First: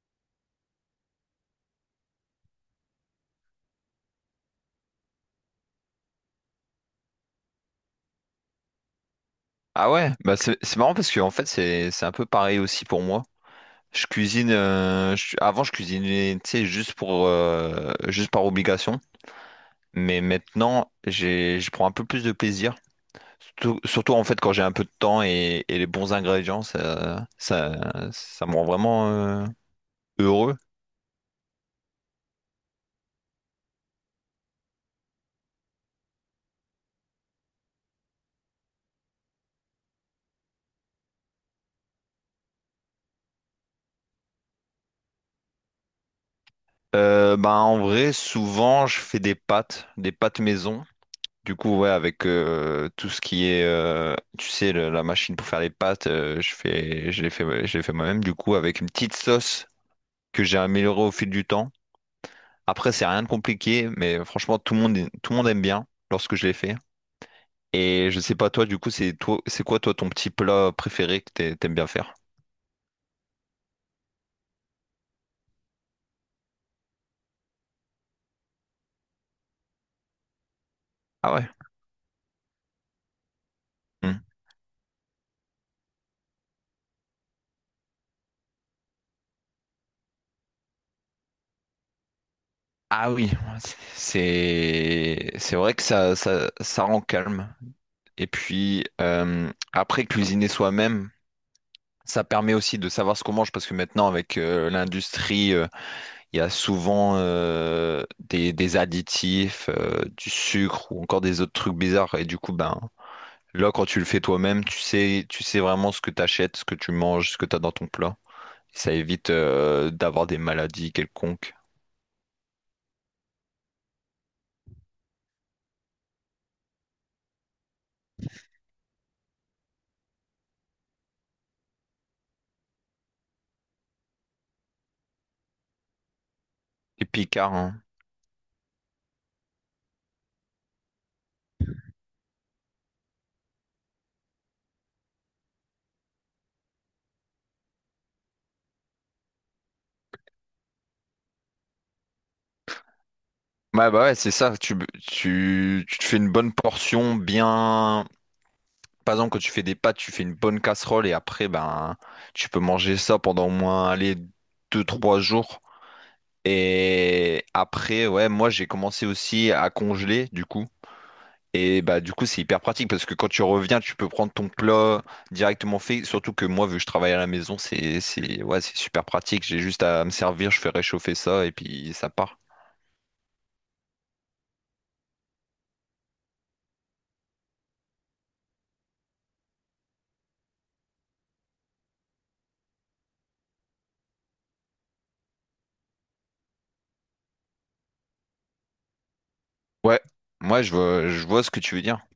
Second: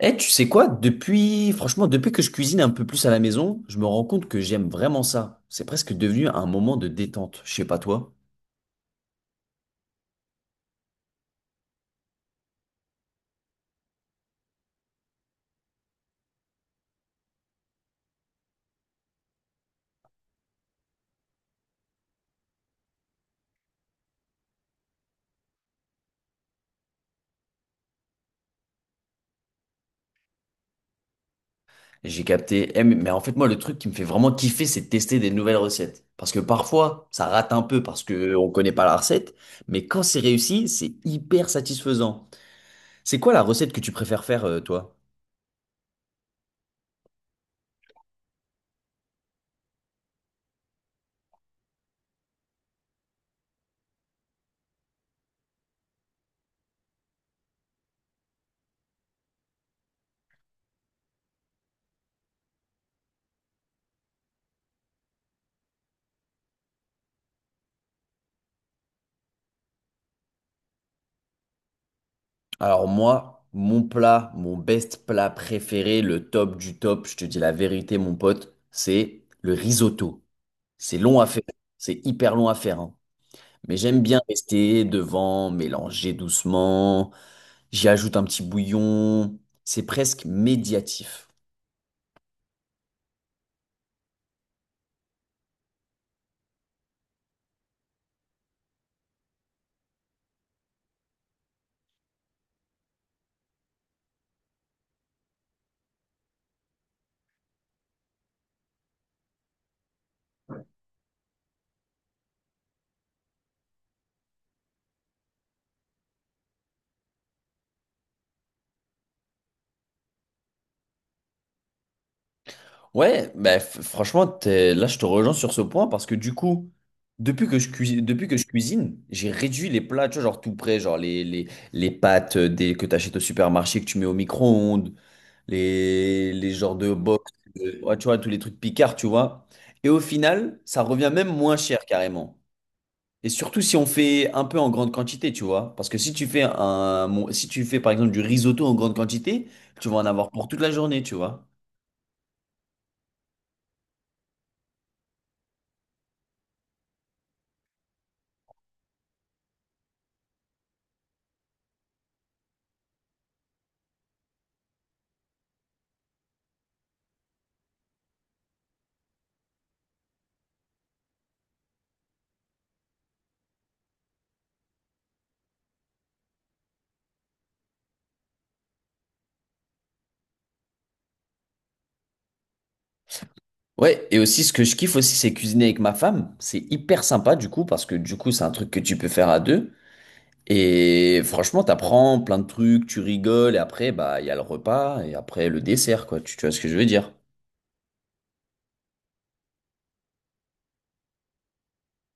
Eh, tu sais quoi? Depuis, franchement, depuis que je cuisine un peu plus à la maison, je me rends compte que j'aime vraiment ça. C'est presque devenu un moment de détente. Je sais pas toi. Ah ouais, bah c'est marrant parce que en fait c'est un peu pareil aussi pour moi. Je cuisine avant je cuisinais tu sais juste pour juste par obligation, mais maintenant j'ai je prends un peu plus de plaisir. Surtout, surtout, en fait quand j'ai un peu de temps et les bons ingrédients ça me rend vraiment heureux. J'ai capté. Eh, mais en fait, moi, le truc qui me fait vraiment kiffer, c'est de tester des nouvelles recettes. Parce que parfois, ça rate un peu parce que on connaît pas la recette. Mais quand c'est réussi, c'est hyper satisfaisant. C'est quoi la recette que tu préfères faire, toi? Bah en vrai souvent je fais des pâtes maison. Du coup, ouais, avec tout ce qui est, tu sais, la machine pour faire les pâtes, je fais, je l'ai fait moi-même, du coup, avec une petite sauce que j'ai améliorée au fil du temps. Après, c'est rien de compliqué, mais franchement, tout le monde aime bien lorsque je l'ai fait. Et je sais pas, toi, du coup, c'est quoi, toi, ton petit plat préféré que t'aimes bien faire? Alors moi, mon plat, mon best plat préféré, le top du top, je te dis la vérité, mon pote, c'est le risotto. C'est long à Ah faire. ouais. C'est hyper long à faire, hein. Mais j'aime Hmm. bien rester devant, mélanger doucement. J'y ajoute un petit bouillon. C'est presque médiatif. Ah oui, c'est, c'est vrai que ça rend calme. Et puis, après, cuisiner soi-même, ça permet aussi de savoir ce qu'on mange parce que maintenant, avec l'industrie, il y a souvent des additifs, du sucre ou encore des autres trucs bizarres. Et du coup, ben, là, quand tu le fais toi-même, tu sais vraiment ce que tu achètes, ce que tu manges, ce que tu as dans ton plat. Ça évite d'avoir des maladies quelconques. Ouais, bah, franchement, là, je te rejoins sur ce point parce que du coup, depuis que je cuisine, j'ai réduit les plats, tu vois, genre tout prêt, genre les pâtes que tu achètes au supermarché, que tu mets au micro-ondes, les genres de Et box, picard, hein. ouais, tu vois, tous les trucs picards, tu vois. Et au final, ça revient même moins cher carrément. Et surtout si on fait un peu en grande quantité, tu vois. Parce que si tu fais un, mon- si tu fais par exemple du risotto en grande quantité, tu vas en avoir pour toute la journée, tu vois. Ouais, bah ouais, c'est ça. Tu te fais une bonne portion bien. Par exemple, quand tu fais des pâtes, tu fais une bonne casserole et après, ben, tu peux manger ça pendant au moins, allez, deux trois jours. Et après, ouais, moi, j'ai commencé aussi à congeler, du coup. Et bah, du coup, c'est hyper pratique parce que quand tu reviens, tu peux prendre ton plat directement fait. Surtout que moi, vu que je travaille à la maison, ouais, c'est super pratique. J'ai juste à me servir, je fais réchauffer ça et puis ça part. Ouais, et aussi ce que je kiffe aussi, c'est cuisiner avec ma femme. C'est hyper sympa du coup, parce que du coup, c'est un truc que tu peux faire à deux. Et franchement, t'apprends plein de trucs, tu rigoles, et après, bah, il y a le repas, et après, le dessert, quoi. Tu vois ce que je veux dire? Ouais, moi, je vois ce que tu veux dire.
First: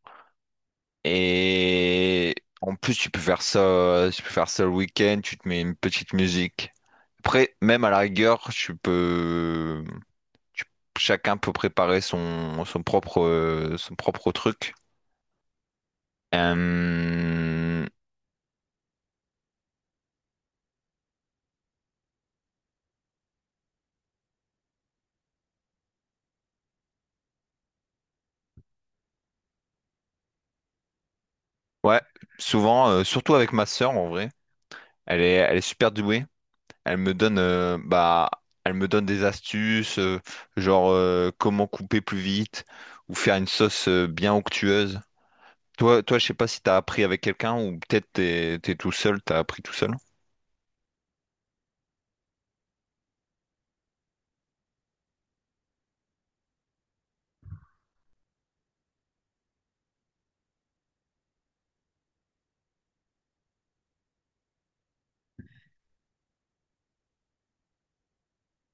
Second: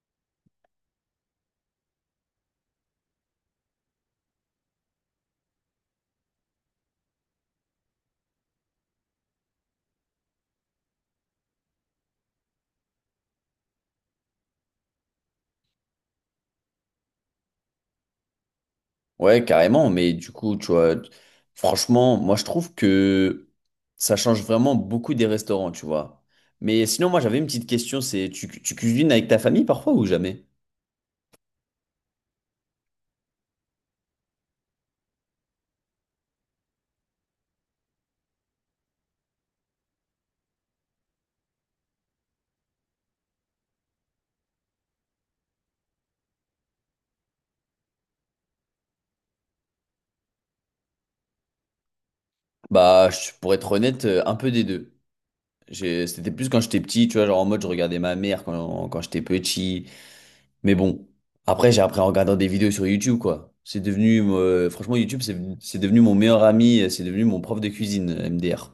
Et en plus, tu peux faire ça le week-end, tu te mets une petite musique. Après, même à la rigueur, tu- chacun peut préparer son propre truc. Euh, Ouais, carrément, mais du coup, tu vois, franchement, moi je trouve que ça change vraiment beaucoup des restaurants, tu vois. Mais sinon, moi j'avais une petite question, c'est tu cuisines avec ta famille parfois ou jamais? ouais, souvent, surtout avec ma sœur en vrai, elle est super douée. Elle me donne, bah, elle me donne des astuces, genre comment couper plus vite ou faire une sauce bien onctueuse. Toi, je sais pas si t'as appris avec quelqu'un ou peut-être t'es tout seul, t'as appris tout seul. Bah, pour être honnête, un peu des deux. C'était plus quand j'étais petit, tu vois, genre en mode je regardais ma mère quand j'étais petit. Mais bon, après j'ai appris en regardant des vidéos sur YouTube, quoi. C'est devenu, franchement, YouTube, c'est devenu mon meilleur ami, c'est devenu mon prof de cuisine, MDR.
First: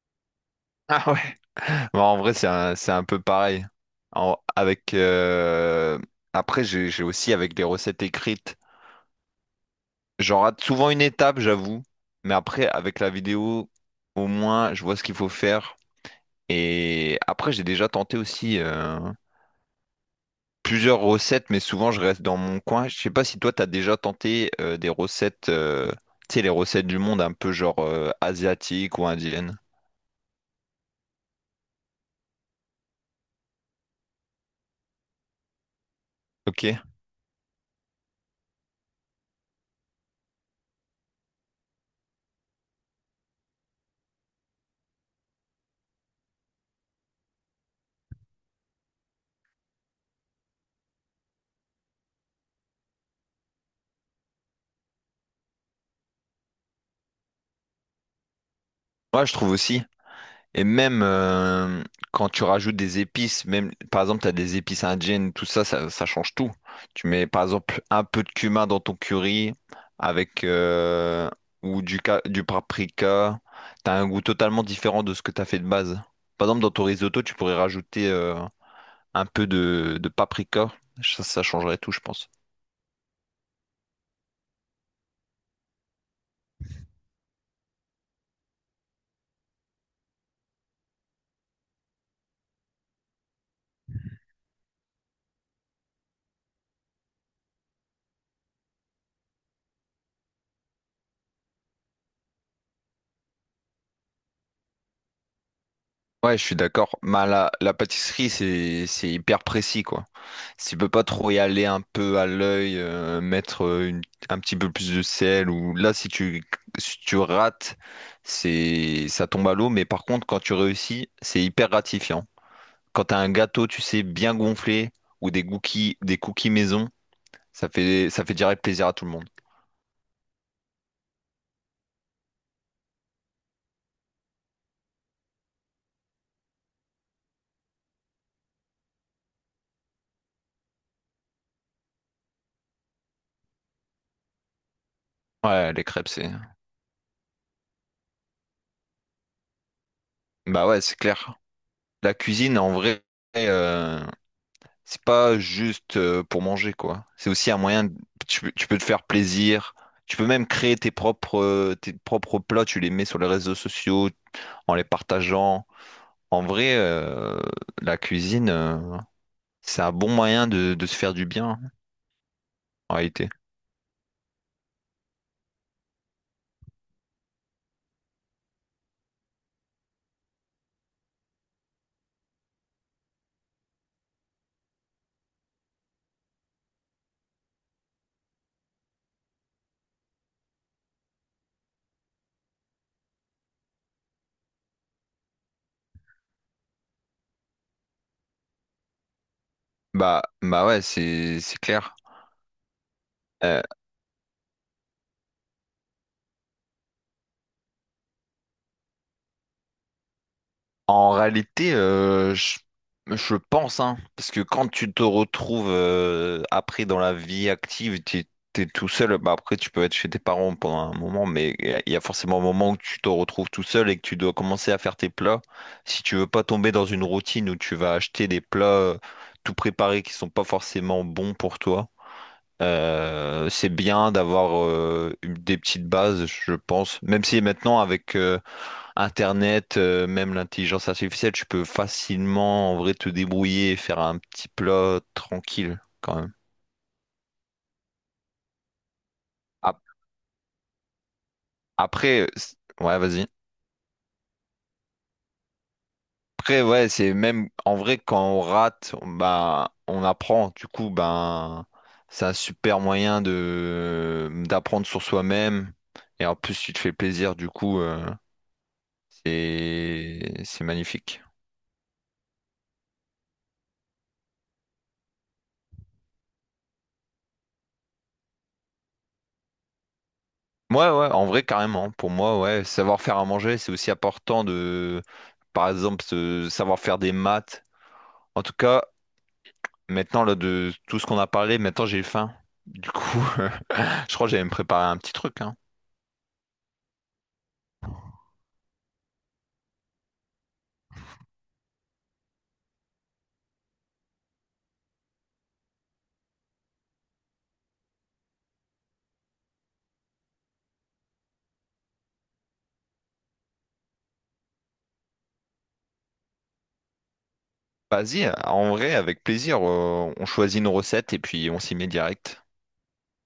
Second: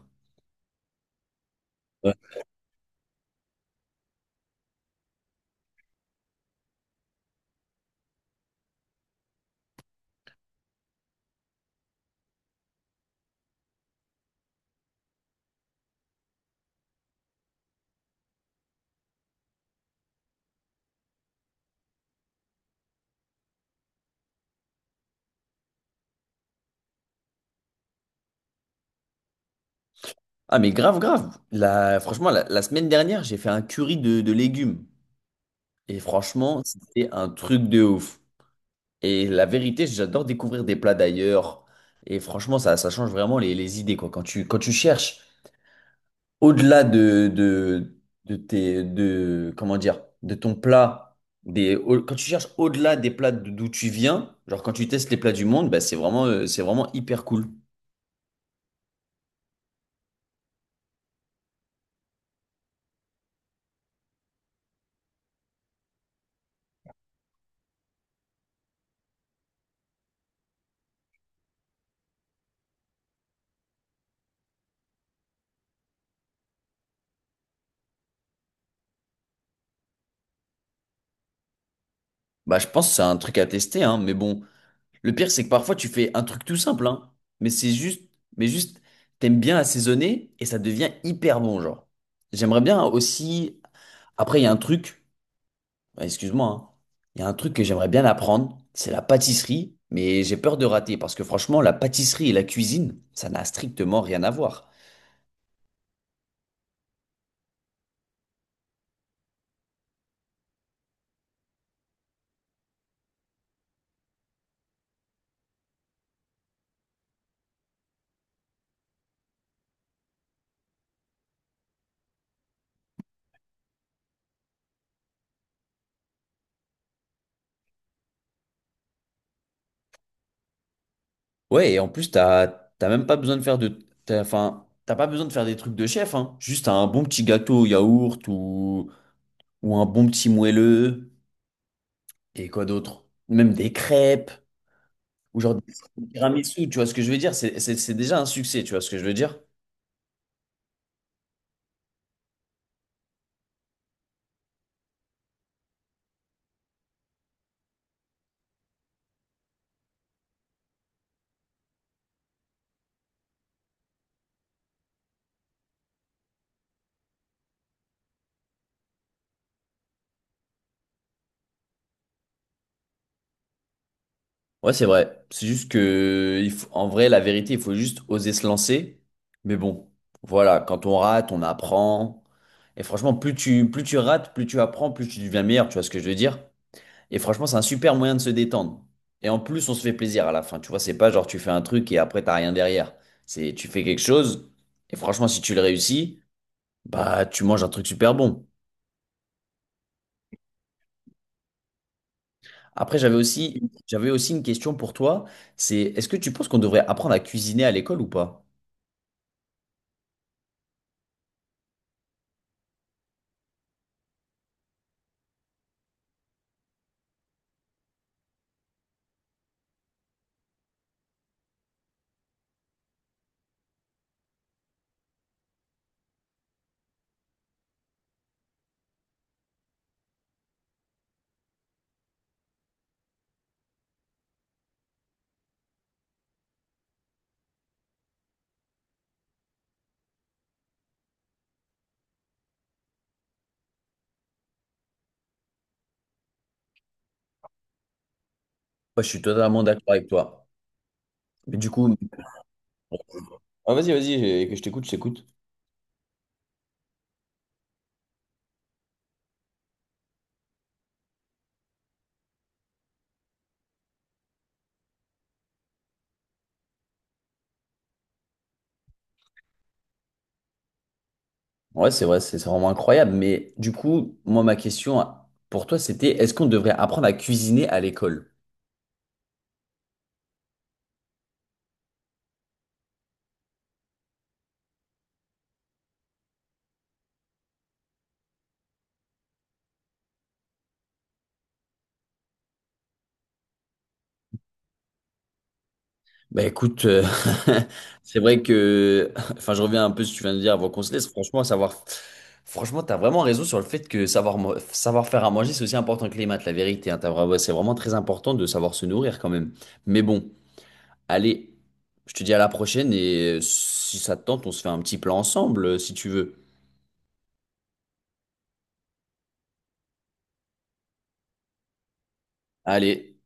Ah ouais. Bon, en vrai, c'est un peu pareil. Avec après, j'ai aussi avec les recettes écrites. J'en rate souvent une étape, j'avoue, mais après, avec la vidéo, au moins, je vois ce qu'il faut faire. Et après, j'ai déjà tenté aussi plusieurs recettes, mais souvent, je reste dans mon coin. Je sais pas si toi, t'as déjà tenté des recettes, tu sais, les recettes du monde un peu genre asiatiques ou indiennes. Ah mais grave grave. Franchement la semaine dernière j'ai fait un curry de légumes et franchement Ok. c'était un truc de ouf. Et la vérité j'adore découvrir des plats d'ailleurs et franchement ça change vraiment les idées quoi. Quand tu cherches au-delà de tes de comment dire de ton plat des au- quand tu cherches au-delà des plats d'où tu viens genre quand tu testes les plats du monde bah, c'est vraiment hyper cool. Moi je trouve aussi. Et même quand tu rajoutes des épices, même par exemple, tu as des épices indiennes, tout ça, ça change tout. Tu mets par exemple un peu de cumin dans ton curry avec ou du, du paprika. T'as un goût totalement différent de ce que t'as fait de base. Par exemple, dans ton risotto, tu pourrais rajouter un peu de paprika. Ça changerait tout, je pense. Bah je pense que c'est un truc à tester hein mais bon. Le pire, c'est que parfois tu fais un truc tout simple, hein, mais c'est juste, mais juste, t'aimes bien assaisonner et ça devient hyper bon, genre. J'aimerais bien aussi. Après, il y a un truc, bah, excuse-moi, hein. Il y a un truc que j'aimerais bien apprendre, c'est la pâtisserie, mais j'ai peur de rater parce que franchement, la pâtisserie et la cuisine, ça n'a strictement rien à voir. Ouais, je suis d'accord. Mais la pâtisserie, c'est hyper précis, quoi. Tu peux pas trop y aller un peu à l'œil, mettre un petit peu plus de sel, ou là, si tu rates, c'est, ça tombe à l'eau. Mais par contre, quand tu réussis, c'est hyper gratifiant. Quand t'as un gâteau, tu sais, bien gonflé, ou des cookies maison, ça fait direct plaisir à tout le monde. Ouais, et en plus, t'as même pas besoin de faire enfin, t'as pas besoin de faire des trucs de chef, hein. Juste un bon petit gâteau au yaourt ou un bon petit moelleux. Et quoi d'autre? Même des crêpes, ou genre des Ouais, les crêpes, c'est, tiramisu, tu vois ce que je veux dire? C'est déjà un succès, tu vois ce que je veux dire? bah ouais, c'est clair. La cuisine, en vrai, euh, c'est pas juste pour manger, quoi. C'est aussi un moyen, tu peux te faire plaisir. Tu peux même créer tes propres plats, tu les mets sur les réseaux sociaux en les partageant. En vrai, la cuisine, c'est un bon moyen de se faire du bien, en réalité. Ouais, c'est vrai. En vrai, la vérité, il faut juste oser se lancer. Mais bon, voilà, quand on rate, on apprend. Et franchement, plus tu rates, plus tu apprends, plus tu deviens meilleur, tu vois ce que je veux dire? Et franchement, c'est un super moyen de se détendre. Et en plus, on se fait plaisir à la fin, tu vois, c'est pas genre tu fais un truc et après, t'as rien derrière. C'est tu fais quelque chose, et franchement, si tu le réussis, bah, tu manges un truc super bon. Bah, bah ouais, c'est clair. Après, j'avais aussi une question pour toi. C'est, est-ce que tu penses qu'on devrait apprendre à cuisiner à l'école ou pas? En réalité, je pense, hein, parce que quand tu te retrouves après dans la vie active, tu es tout seul, bah après tu peux être chez tes parents pendant un moment, mais il y a forcément un moment où tu te retrouves tout seul et que tu dois commencer à faire tes plats. Si tu veux pas tomber dans une routine où tu vas acheter des plats tout préparés qui sont pas forcément bons pour toi. C'est bien d'avoir des petites bases, je pense. Même si maintenant avec Internet, même l'intelligence artificielle, tu peux facilement en vrai te débrouiller et faire un petit plat tranquille quand même. Ouais, je suis totalement d'accord Ap- avec toi. Mais du coup, Après, ouais, vas-y. ah, vas-y, que je t'écoute, je t'écoute. Après, ouais, c'est même en vrai quand on rate, bah, on apprend. Du coup, ben, c'est un super moyen de d'apprendre sur soi-même. Et en plus, tu te fais plaisir. Du coup, c'est magnifique. Ouais, c'est vrai, c'est vraiment incroyable. Mais du coup, moi, ma question pour toi, c'était, est-ce qu'on devrait apprendre à cuisiner à l'école? Ouais, ouais, en vrai, carrément. Pour moi, ouais, savoir faire à manger, c'est aussi important de, par exemple, savoir faire des maths. En tout cas, maintenant, là, de tout ce qu'on a parlé, maintenant, j'ai faim. Du coup, je crois que j'allais me préparer un petit truc, hein. Bah écoute, c'est vrai que, enfin je reviens un peu si tu viens de dire avant qu'on se laisse, franchement savoir, franchement t'as vraiment raison sur le fait que savoir faire à manger c'est aussi important que les maths, la vérité, hein, c'est vraiment très important de savoir se nourrir quand même. Mais bon, allez, je te dis à la prochaine et si ça te tente on se fait un petit plan ensemble si tu veux. Vas-y, en vrai, avec plaisir, on choisit nos recettes et puis on s'y met direct. Allez.